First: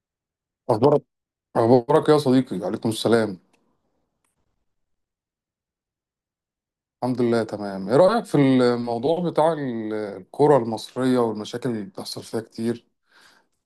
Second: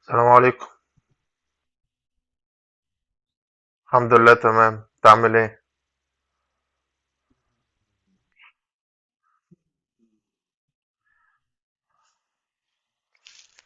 السلام عليكم. أخبارك أخبارك يا صديقي، عليكم السلام. الحمد لله، تمام. انت عامل ايه؟ الحمد لله تمام. إيه رأيك في الموضوع بتاع الكرة المصرية والمشاكل اللي بتحصل فيها كتير،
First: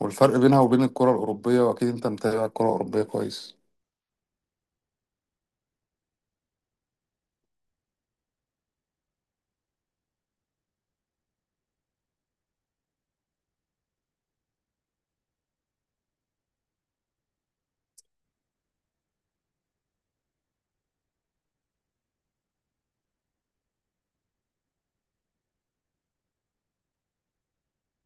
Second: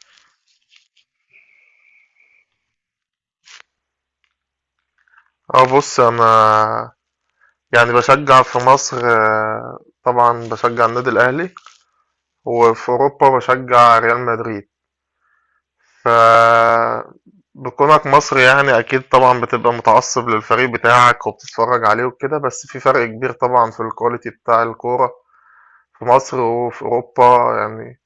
والفرق بينها وبين الكرة الأوروبية؟ وأكيد أنت متابع الكرة الأوروبية كويس. اه، بص، انا يعني بشجع في مصر. طبعا بشجع النادي الاهلي، وفي اوروبا بشجع ريال مدريد. ف بكونك مصري يعني اكيد طبعا بتبقى متعصب للفريق بتاعك وبتتفرج عليه وكده. بس في فرق كبير طبعا في الكواليتي بتاع الكورة في مصر وفي اوروبا. يعني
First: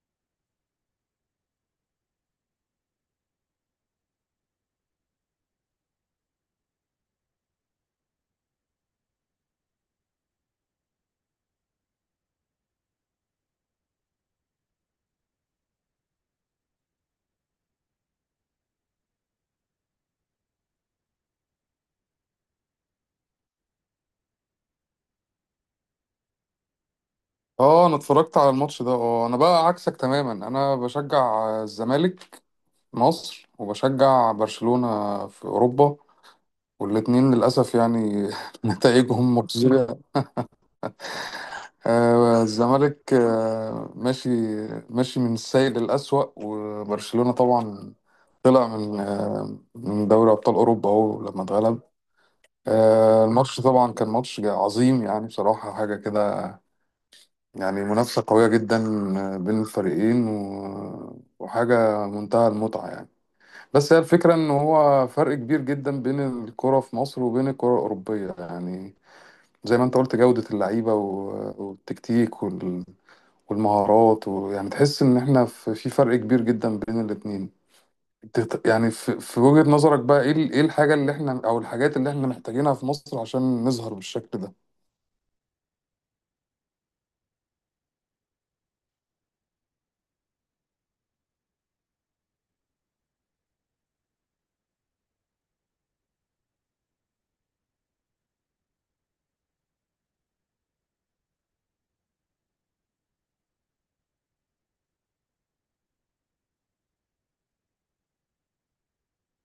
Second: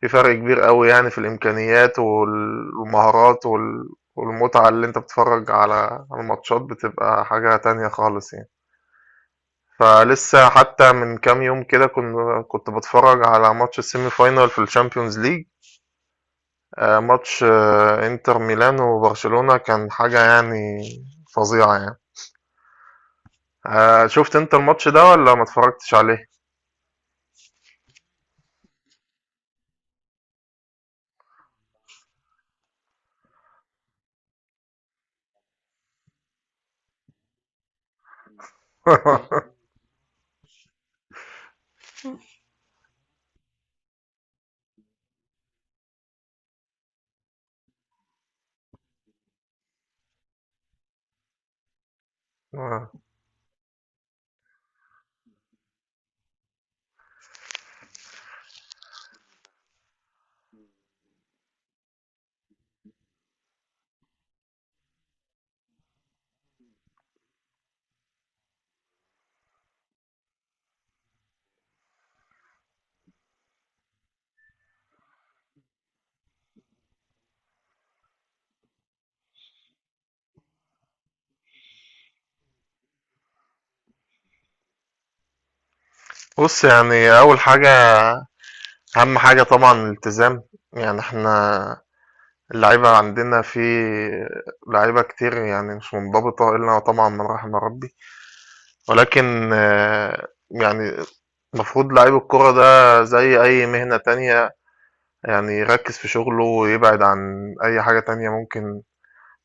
في فرق كبير أوي يعني في الإمكانيات والمهارات والمتعة اللي أنت بتتفرج على الماتشات، بتبقى حاجة تانية خالص يعني. فلسه حتى من كام يوم كده كنت بتفرج على ماتش السيمي فاينال في الشامبيونز ليج. ماتش انتر ميلان وبرشلونة، كان حاجة يعني فظيعة يعني. شفت انت الماتش ده ولا ما اتفرجتش عليه؟ آه، أنا اتفرجت على الماتش ده. أنا بقى عكسك تماما، أنا بشجع الزمالك مصر، وبشجع برشلونة في أوروبا. والاتنين للأسف يعني نتائجهم مخزية. الزمالك ماشي ماشي من السيء للأسوأ. وبرشلونة طبعا طلع من دوري أبطال أوروبا أهو لما اتغلب. آه. الماتش طبعا كان ماتش عظيم، يعني بصراحة حاجة كده، يعني منافسة قوية جدا بين الفريقين و- وحاجة منتهى المتعة يعني. بس هي الفكرة إن هو فرق كبير جدا بين الكرة في مصر وبين الكرة الأوروبية، يعني زي ما انت قلت جودة اللعيبة و- والتكتيك والمهارات، ويعني تحس ان احنا في فرق كبير جدا بين الاتنين. يعني في وجهة نظرك بقى ايه ايه الحاجة اللي احنا او الحاجات اللي احنا محتاجينها في مصر عشان نظهر بالشكل ده؟ بص، يعني أول حاجة، أهم حاجة طبعا الالتزام. يعني احنا اللعيبة عندنا في لعيبة كتير يعني مش منضبطة إلا طبعا من رحم ربي. ولكن يعني المفروض لعيب الكرة ده زي أي مهنة تانية. يعني يركز في شغله ويبعد عن أي حاجة تانية ممكن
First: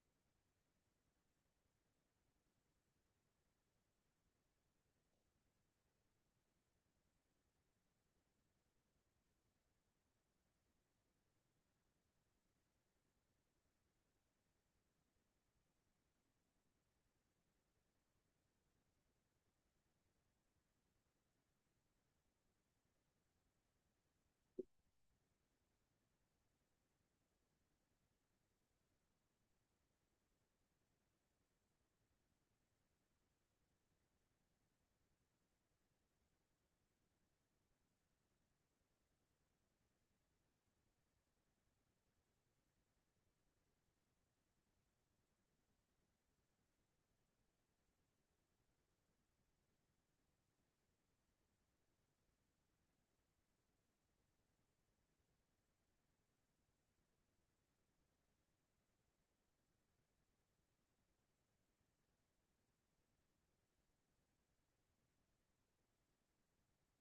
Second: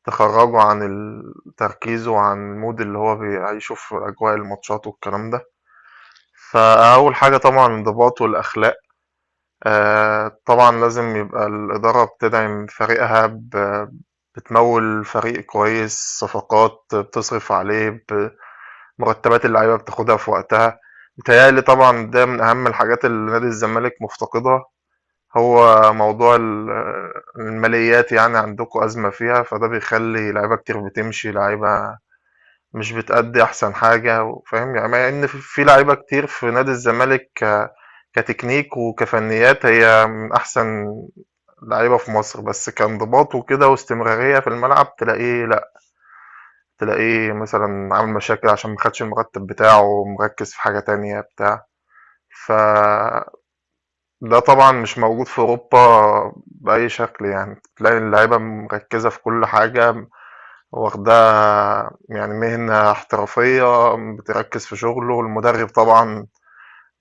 تخرجه عن تركيزه وعن المود اللي هو بيعيشه في أجواء الماتشات والكلام ده. فأول حاجة طبعا الانضباط والأخلاق. طبعًا لازم يبقى الإدارة بتدعم فريقها، بتموّل فريق كويس، صفقات، بتصرف عليه، مرتبات اللعيبة بتاخدها في وقتها. متهيأ لي طبعًا ده من أهم الحاجات اللي نادي الزمالك مفتقدها، هو موضوع الماليات. يعني عندكم أزمة فيها، فده بيخلّي لعيبة كتير بتمشي، لعيبة مش بتأدي أحسن حاجة و فاهم. يعني مع إن في لعيبة كتير في نادي الزمالك كتكنيك وكفنيات هي من أحسن لعيبة في مصر، بس كانضباط وكده واستمرارية في الملعب تلاقيه لأ. تلاقيه مثلًا عامل مشاكل عشان ما خدش المرتب بتاعه، مركّز في حاجة تانية بتاع. فده طبعًا مش موجود في أوروبا بأي شكل يعني، تلاقي اللعيبة مركّزة في كل حاجة واخدها يعني مهنة احترافية. بتركز في شغله. المدرب طبعا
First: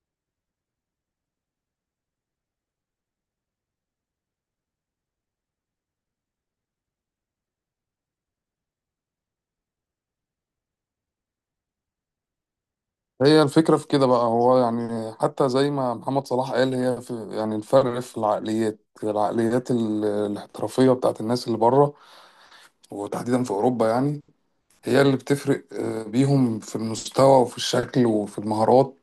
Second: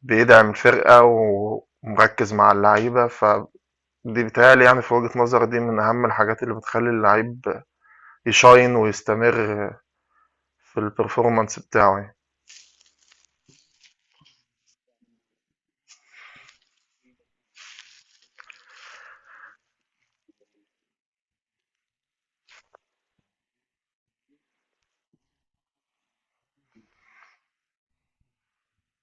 بيدعم الفرقة ومركز مع اللعيبة، فدي بيتهيألي يعني في وجهة نظري دي من أهم الحاجات اللي بتخلي اللعيب يشاين ويستمر في البرفورمانس بتاعه يعني. هي الفكرة في كده بقى، هو يعني حتى زي ما محمد صلاح قال، هي في يعني الفرق في العقليات، الاحترافية بتاعت الناس اللي بره، وتحديدا في أوروبا، يعني هي اللي بتفرق بيهم في المستوى وفي الشكل وفي المهارات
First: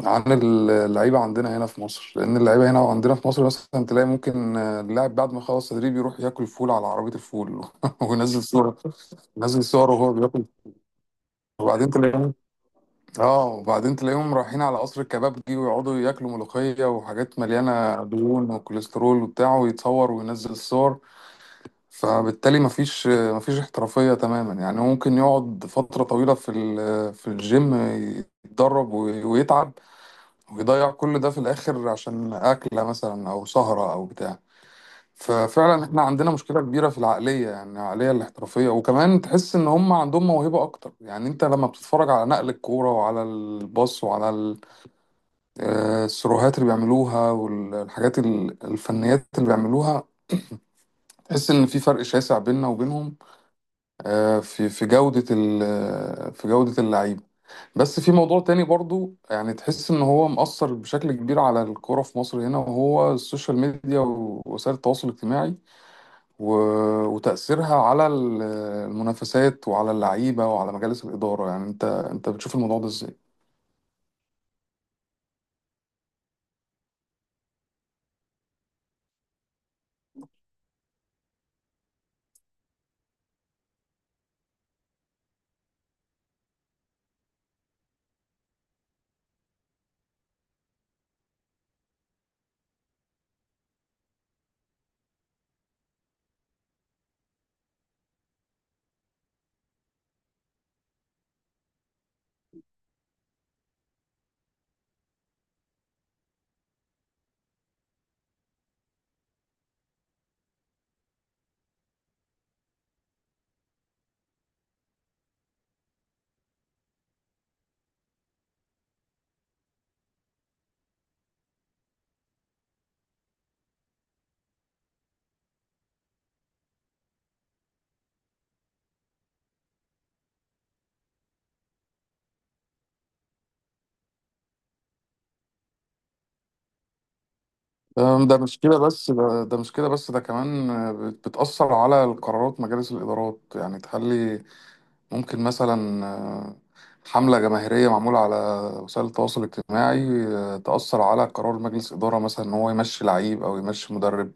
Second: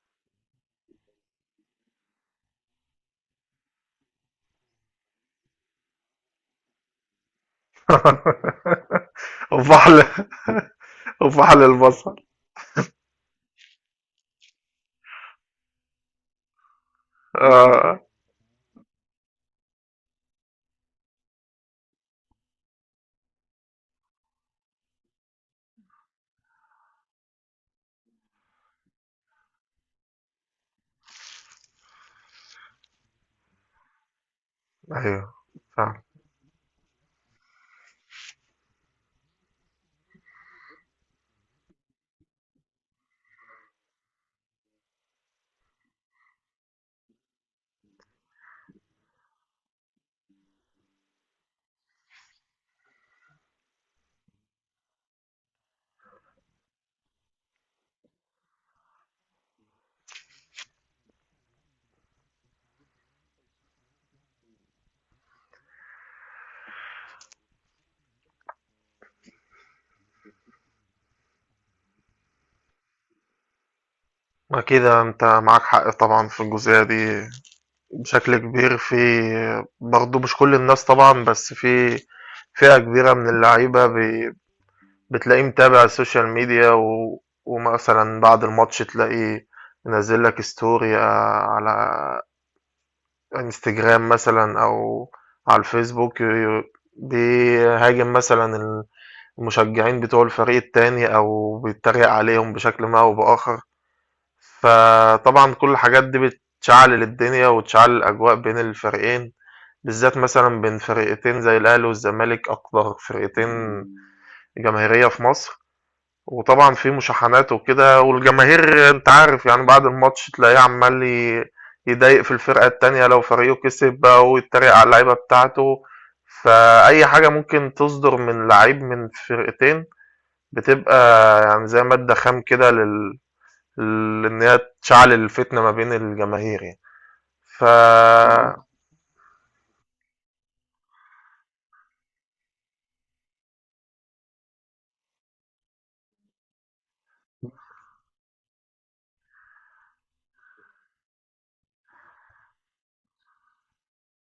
عن اللعيبة عندنا هنا في مصر. لأن اللعيبة هنا عندنا في مصر مثلا تلاقي ممكن اللاعب بعد ما يخلص تدريب يروح ياكل فول على عربية الفول وينزل صورة، ينزل صور وفحل وهو بياكل. وفحل وبعدين البصل. تلاقيهم اه وبعدين تلاقيهم رايحين على قصر الكبابجي ويقعدوا ياكلوا ملوخية وحاجات آه. مليانة دهون وكوليسترول وبتاع، ويتصور وينزل الصور. فبالتالي مفيش مفيش احترافية تماما، يعني هو ممكن يقعد فترة طويلة في الجيم، يتدرب ويتعب ويضيع كل ده في الآخر عشان أكلة مثلا أو سهرة أو بتاع. أيوه. ففعلا احنا فاهم. عندنا مشكلة كبيرة في العقلية، يعني العقلية الاحترافية. وكمان تحس إن هم عندهم موهبة أكتر، يعني أنت لما بتتفرج على نقل الكورة وعلى الباص وعلى السروهات اللي بيعملوها، والحاجات الفنيات اللي بيعملوها، تحس إن في فرق شاسع بيننا وبينهم في جودة اللعيبة. بس في موضوع تاني برضو، يعني تحس ان هو مأثر بشكل كبير على الكرة في مصر هنا، وهو السوشيال ميديا ووسائل التواصل الاجتماعي و... وتأثيرها على المنافسات وعلى اللعيبة وعلى مجالس الإدارة. يعني انت بتشوف الموضوع ده ازاي؟ ما كده أنت معاك حق طبعا في الجزئية دي بشكل كبير في. برضه مش كل الناس طبعًا، بس في فئة كبيرة من اللعيبة بتلاقيه متابع السوشيال ميديا ومثلًا بعد الماتش تلاقيه منزّل لك story على إنستجرام مثلًا أو على الفيسبوك بيهاجم مثلًا المشجعين بتوع الفريق التاني أو بيتريق عليهم بشكل ما أو بآخر. فطبعًا كل الحاجات دي بتشعلل الدنيا وتشعلل الأجواء بين الفريقين. بالذات مثلًا بين فرقتين زي الأهلي والزمالك، أكتر فرقتين جماهيرية في مصر، وطبعًا في مشاحنات وكده، والجماهير أنت عارف يعني بعد الماتش تلاقيه عمّال يضايق في الفرقة التانية لو فريقه كسب بقى ويتريق على اللعيبة بتاعته. فأي حاجة ممكن تصدر من لعيب من فرقتين بتبقى يعني زي مادة خام كده لإن هي تشعل الفتنة ما بين الجماهير يعني. ف بالضبط. ده مش كده بس، ده كمان بتأثر على قرارات مجالس الإدارات، يعني تخلي ممكن مثلا حملة جماهيرية معمولة على وسائل التواصل الاجتماعي تأثر على قرار مجلس إدارة مثلا إن هو يمشي لعيب أو يمشي مدرب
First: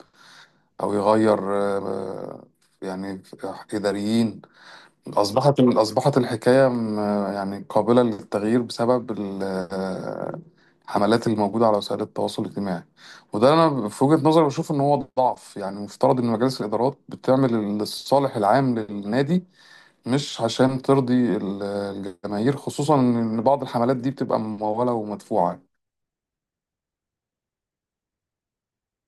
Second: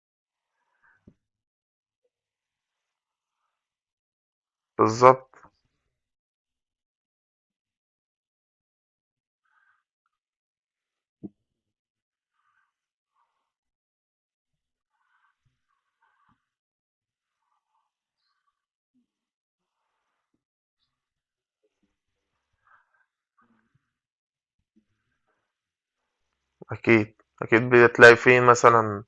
أو يغير يعني إداريين. بالضبط. أصبحت الحكاية يعني قابلة للتغيير بسبب الحملات اللي موجودة على وسائل التواصل الاجتماعي. وده أنا في وجهة نظري بشوف إن هو ضعف، يعني مفترض إن مجالس الإدارات بتعمل الصالح العام للنادي، مش عشان ترضي الجماهير، خصوصا ان بعض الحملات دي بتبقى ممولة ومدفوعة. أكيد. أكيد بتلاقي في مثلًا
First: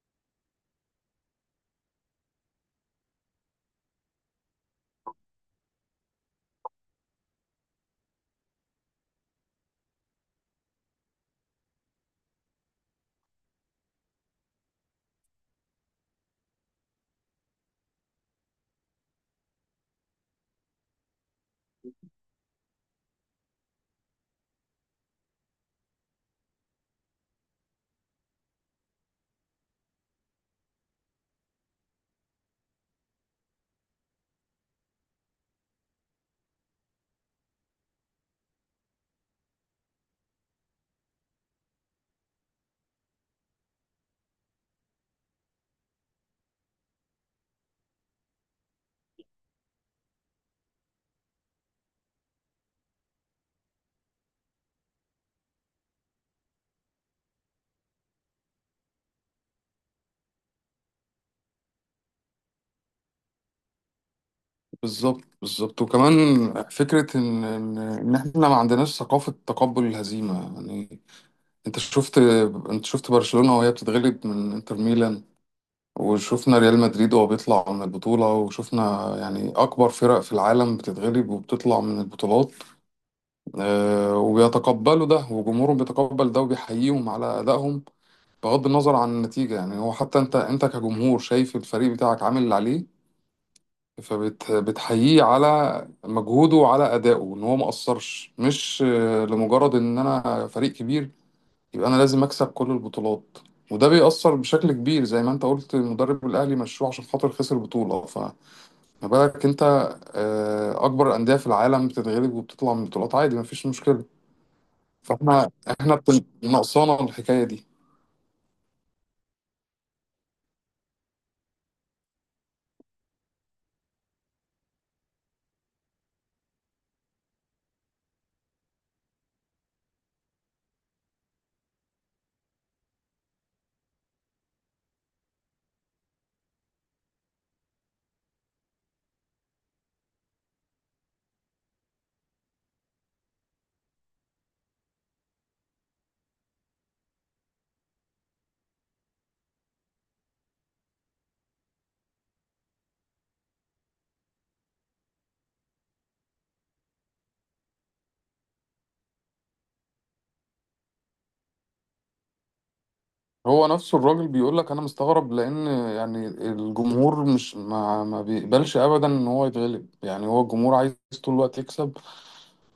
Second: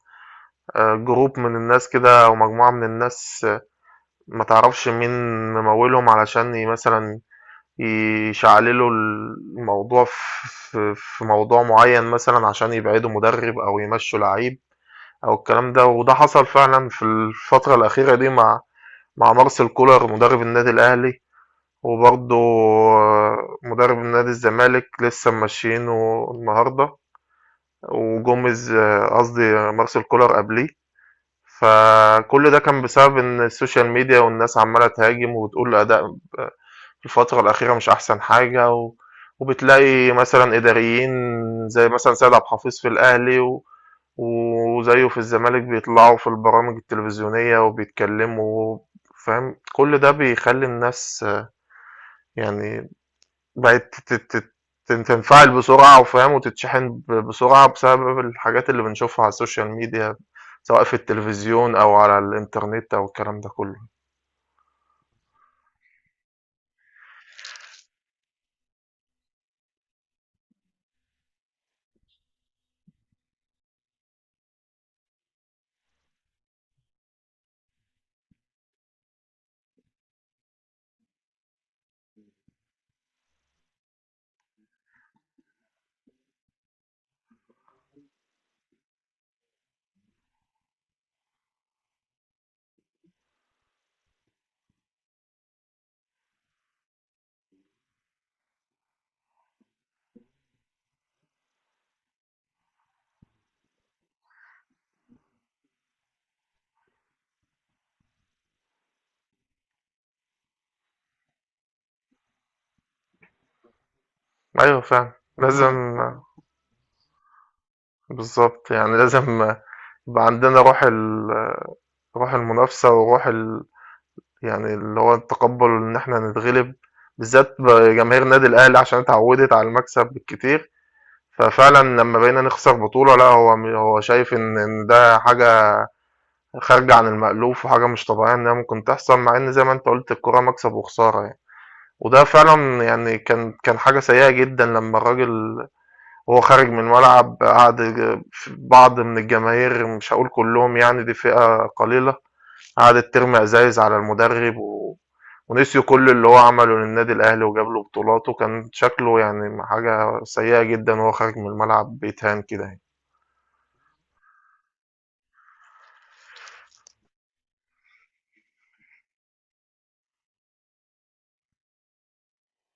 group من الناس كده أو مجموعة من الناس، ما تعرفش مين ممولهم علشان مثلًا يشعللوا الموضوع في موضوع معين مثلًا عشان يبعدوا مدرب أو يمشوا لعيب أو الكلام ده. وده حصل فعلًا في الفترة الأخيرة دي مع مارسيل كولر مدرب النادي الأهلي، وبرضه مدرب نادي الزمالك لسه ممشيينه النهارده. وجوميز، قصدي مارسيل كولر قبليه. فكل ده كان بسبب ان السوشيال ميديا والناس عماله تهاجم وتقول اداء آه، في الفتره الاخيره مش احسن حاجه وبتلاقي مثلا اداريين زي مثلا سيد عبد الحفيظ في الاهلي وزيه في الزمالك بيطلعوا في البرامج التلفزيونيه وبيتكلموا فاهم. كل ده بيخلي الناس يعني بقت ت ت ت تنفعل بسرعة وفاهم، وتتشحن بسرعة بسبب الحاجات اللي بنشوفها على السوشيال ميديا، سواء في التلفزيون أو على الإنترنت أو الكلام ده كله. بالظبط، بالظبط. وكمان فكرة ان ان إن احنا ما عندناش ثقافة تقبل الهزيمة يعني. انت شفت انت شفت برشلونة وهي بتتغلب من انتر ميلان، وشفنا ريال مدريد وهو بيطلع من البطولة، وشفنا يعني أكبر فرق في العالم بتتغلب وبتطلع من البطولات وبيتقبلوا ده، وجمهورهم بيتقبل ده وبيحييهم على أدائهم بغض النظر عن النتيجة، يعني هو حتى انت كجمهور شايف الفريق بتاعك عامل اللي عليه، فبتحييه على مجهوده وعلى أدائه ان هو ما قصرش، مش لمجرد ان انا فريق كبير يبقى انا لازم اكسب كل البطولات. وده بيأثر بشكل كبير. زي ما انت قلت المدرب الاهلي مشوه عشان خاطر خسر بطولة، فما بالك انت اكبر الأندية في العالم بتتغلب وبتطلع من بطولات عادي مفيش مشكلة. أيوه فعلًا. إمم. فاحنا لازم. احنا ناقصانا الحكاية دي. بالضبط، يعني لازم يبقى عندنا روح روح المنافسة وروح يعني اللي هو التقبُّل إن إحنا نتغلب، بالذات جماهير النادي الأهلي عشان اتعوّدت على المكسب بالكتير. ففعلًا لمّا بقينا نخسر بطولة لأ، هو هو شايف إن ده حاجة خارجة عن المألوف وحاجة مش طبيعية إنها ممكن تحصل، مع إن زي ما أنت قُلت الكورة مكسب وخسارة يعني. وده فعلًا يعني كان حاجة سيئة جدًا لمّا الراجل وهو خارج من الملعب قعد ف بعض من الجماهير مش هاقول كلّهم يعني دي فئة قليلة، قعدت ترمي أزايز على المدرب ونسيوا كل اللي هو عمله للنادي الأهلي وجاب له بطولات، وكان شكله يعني حاجة سيئة جدًا وهو خارج من الملعب بيتهان كده يعني. هو نفسه الراجل بيقول لك انا مستغرب، لان يعني الجمهور مش ما, ما بيقبلش ابدا ان هو يتغلب. يعني هو الجمهور عايز طول الوقت يكسب،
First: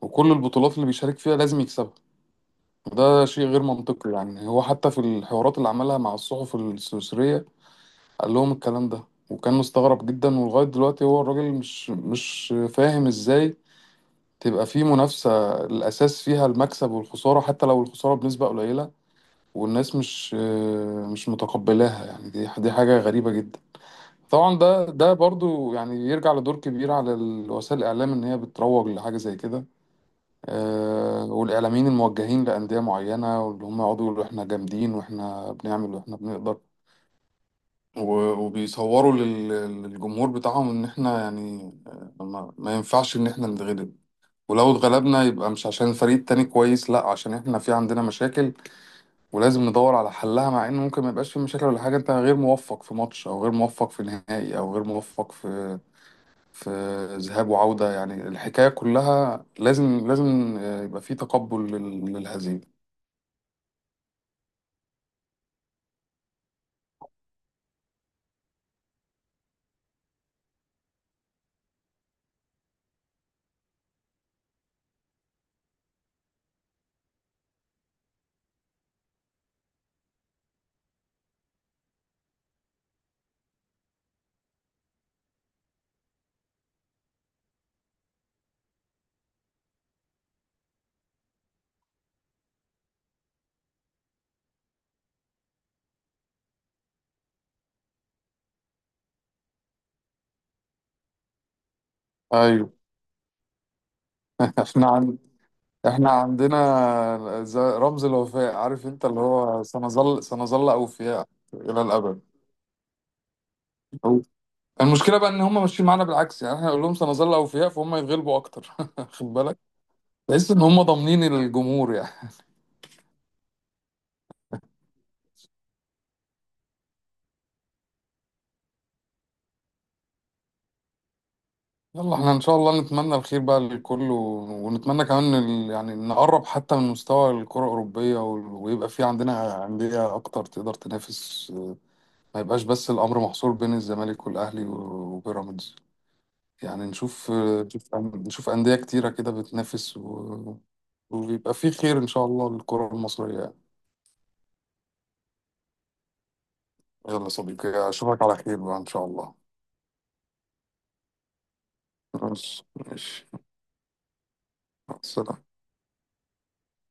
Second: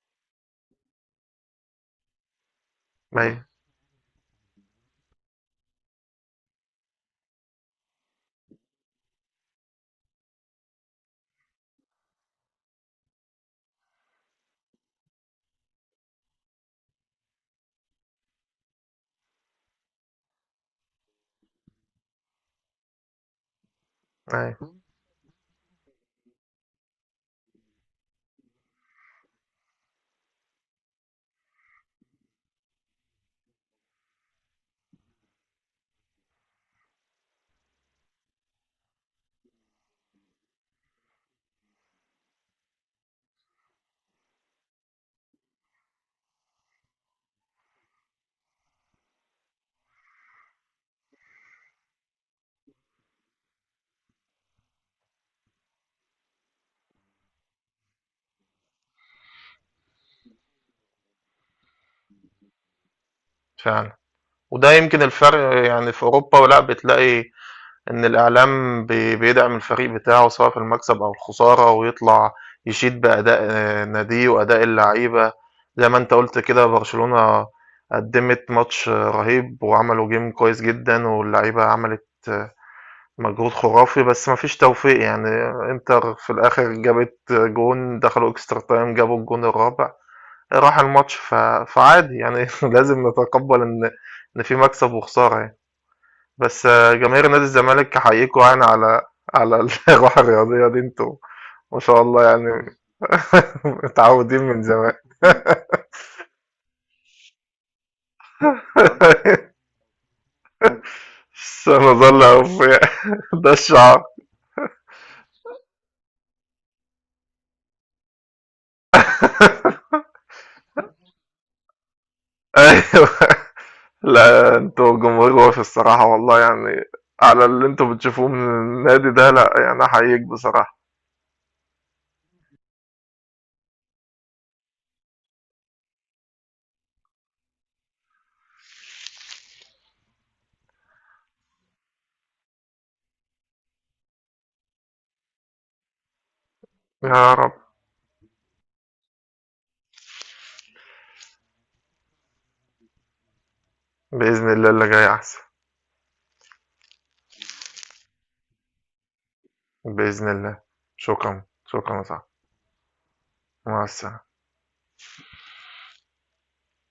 وكل البطولات اللي بيشارك فيها لازم يكسبها، وده أيوه. شيء غير منطقي. يعني هو حتى في الحوارات اللي عملها مع الصحف السويسرية قال لهم الكلام ده، وكان مستغرب جدا. ولغاية دلوقتي هو الراجل مش فاهم ازاي تبقى في منافسة الأساس فيها المكسب والخسارة، حتى لو الخسارة بنسبة قليلة والناس مش متقبلاها، يعني دي حاجة غريبة جدا. إمم. طبعا أيوه. ده برضو يعني يرجع لدور كبير على وسائل الإعلام إن هي بتروج لحاجة زي كده والإعلاميين الموجهين لأندية معينة، واللي هم يقعدوا يقولوا إحنا جامدين وإحنا بنعمل وإحنا بنقدر، و- وبيصوروا لل- للجمهور بتاعهم إن إحنا يعني ما ينفعش إن إحنا نتغلب، ولو اتغلبنا يبقى مش عشان الفريق التاني كويس، لأ، عشان إحنا في عندنا مشاكل، ولازم ندور على حلها، مع ان ممكن ما يبقاش في مشاكل ولا حاجه، انت غير موفق في ماتش او غير موفق في نهائي او غير موفق في ذهاب وعوده. يعني الحكايه كلها لازم يبقى في تقبل لل- للهزيمه. فعلًا. وده يمكن الفرق يعني في أوروبا لأ، بتلاقي إن الإعلام بيدعم الفريق بتاعه سواء في المكسب أو الخسارة، ويطلع يشيد بأداء ناديه وأداء اللعيبة. زي ما أنت قُلت كده برشلونة قدّمت ماتش رهيب وعملوا game كويس جدًا، واللعيبة عملت مجهود خرافي، بس ما فيش توفيق يعني. إنتر في الآخر جابت جون، دخلوا extra time، جابوا الجون الرابع، راح الماتش. فعادي يعني. لازم نتقبّل إن في مكسب وخسارة يعني. بس جماهير نادي الزمالك أحييكوا يعني على على الروح الرياضية دي انتوا ما شاء الله ايوه. يعني. متعودين من احنا زمان. عن... احنا عندنا رمز الوفاء، عارف انت، اللي هو سنظل سنظل اوفياء الى الابد. سنظل أوفياء. ده الشعار. أو- المشكله بقى ان هم ماشيين معانا بالعكس، يعني احنا نقول لهم سنظل اوفياء، فهم يتغلبوا اكتر. خد بالك، تحس ان هم ضامنين الجمهور يعني. ايوه. لا، انتوا جمهور وافي الصراحة والله يعني، على اللي انتوا بتشوفوه من النادي ده، لا يعني احييك بصراحة. يلا، احنا ان شاء الله نتمنى الخير بقى للكل، و- ونتمنى كمان يعني نقرب حتى من مستوى الكرة الأوروبية، وال- ويبقى في عندنا أندية أكتر تقدر تنافس، ما يبقاش بس الأمر محصور بين الزمالك والأهلي و- وبيراميدز، يعني نشوف يا رب. نشوف نشوف أندية كتيرة كده بتنافس، و- ويبقى في خير إن شاء الله للكرة المصرية يعني. بإذن الله اللي جاي أحسن. يلا صديقي، أشوفك على خير بقى إن شاء الله. بإذن الله. شكرا شكرا يا صاحبي. ماشي، ماشي. مع السلامة. مع السلامة.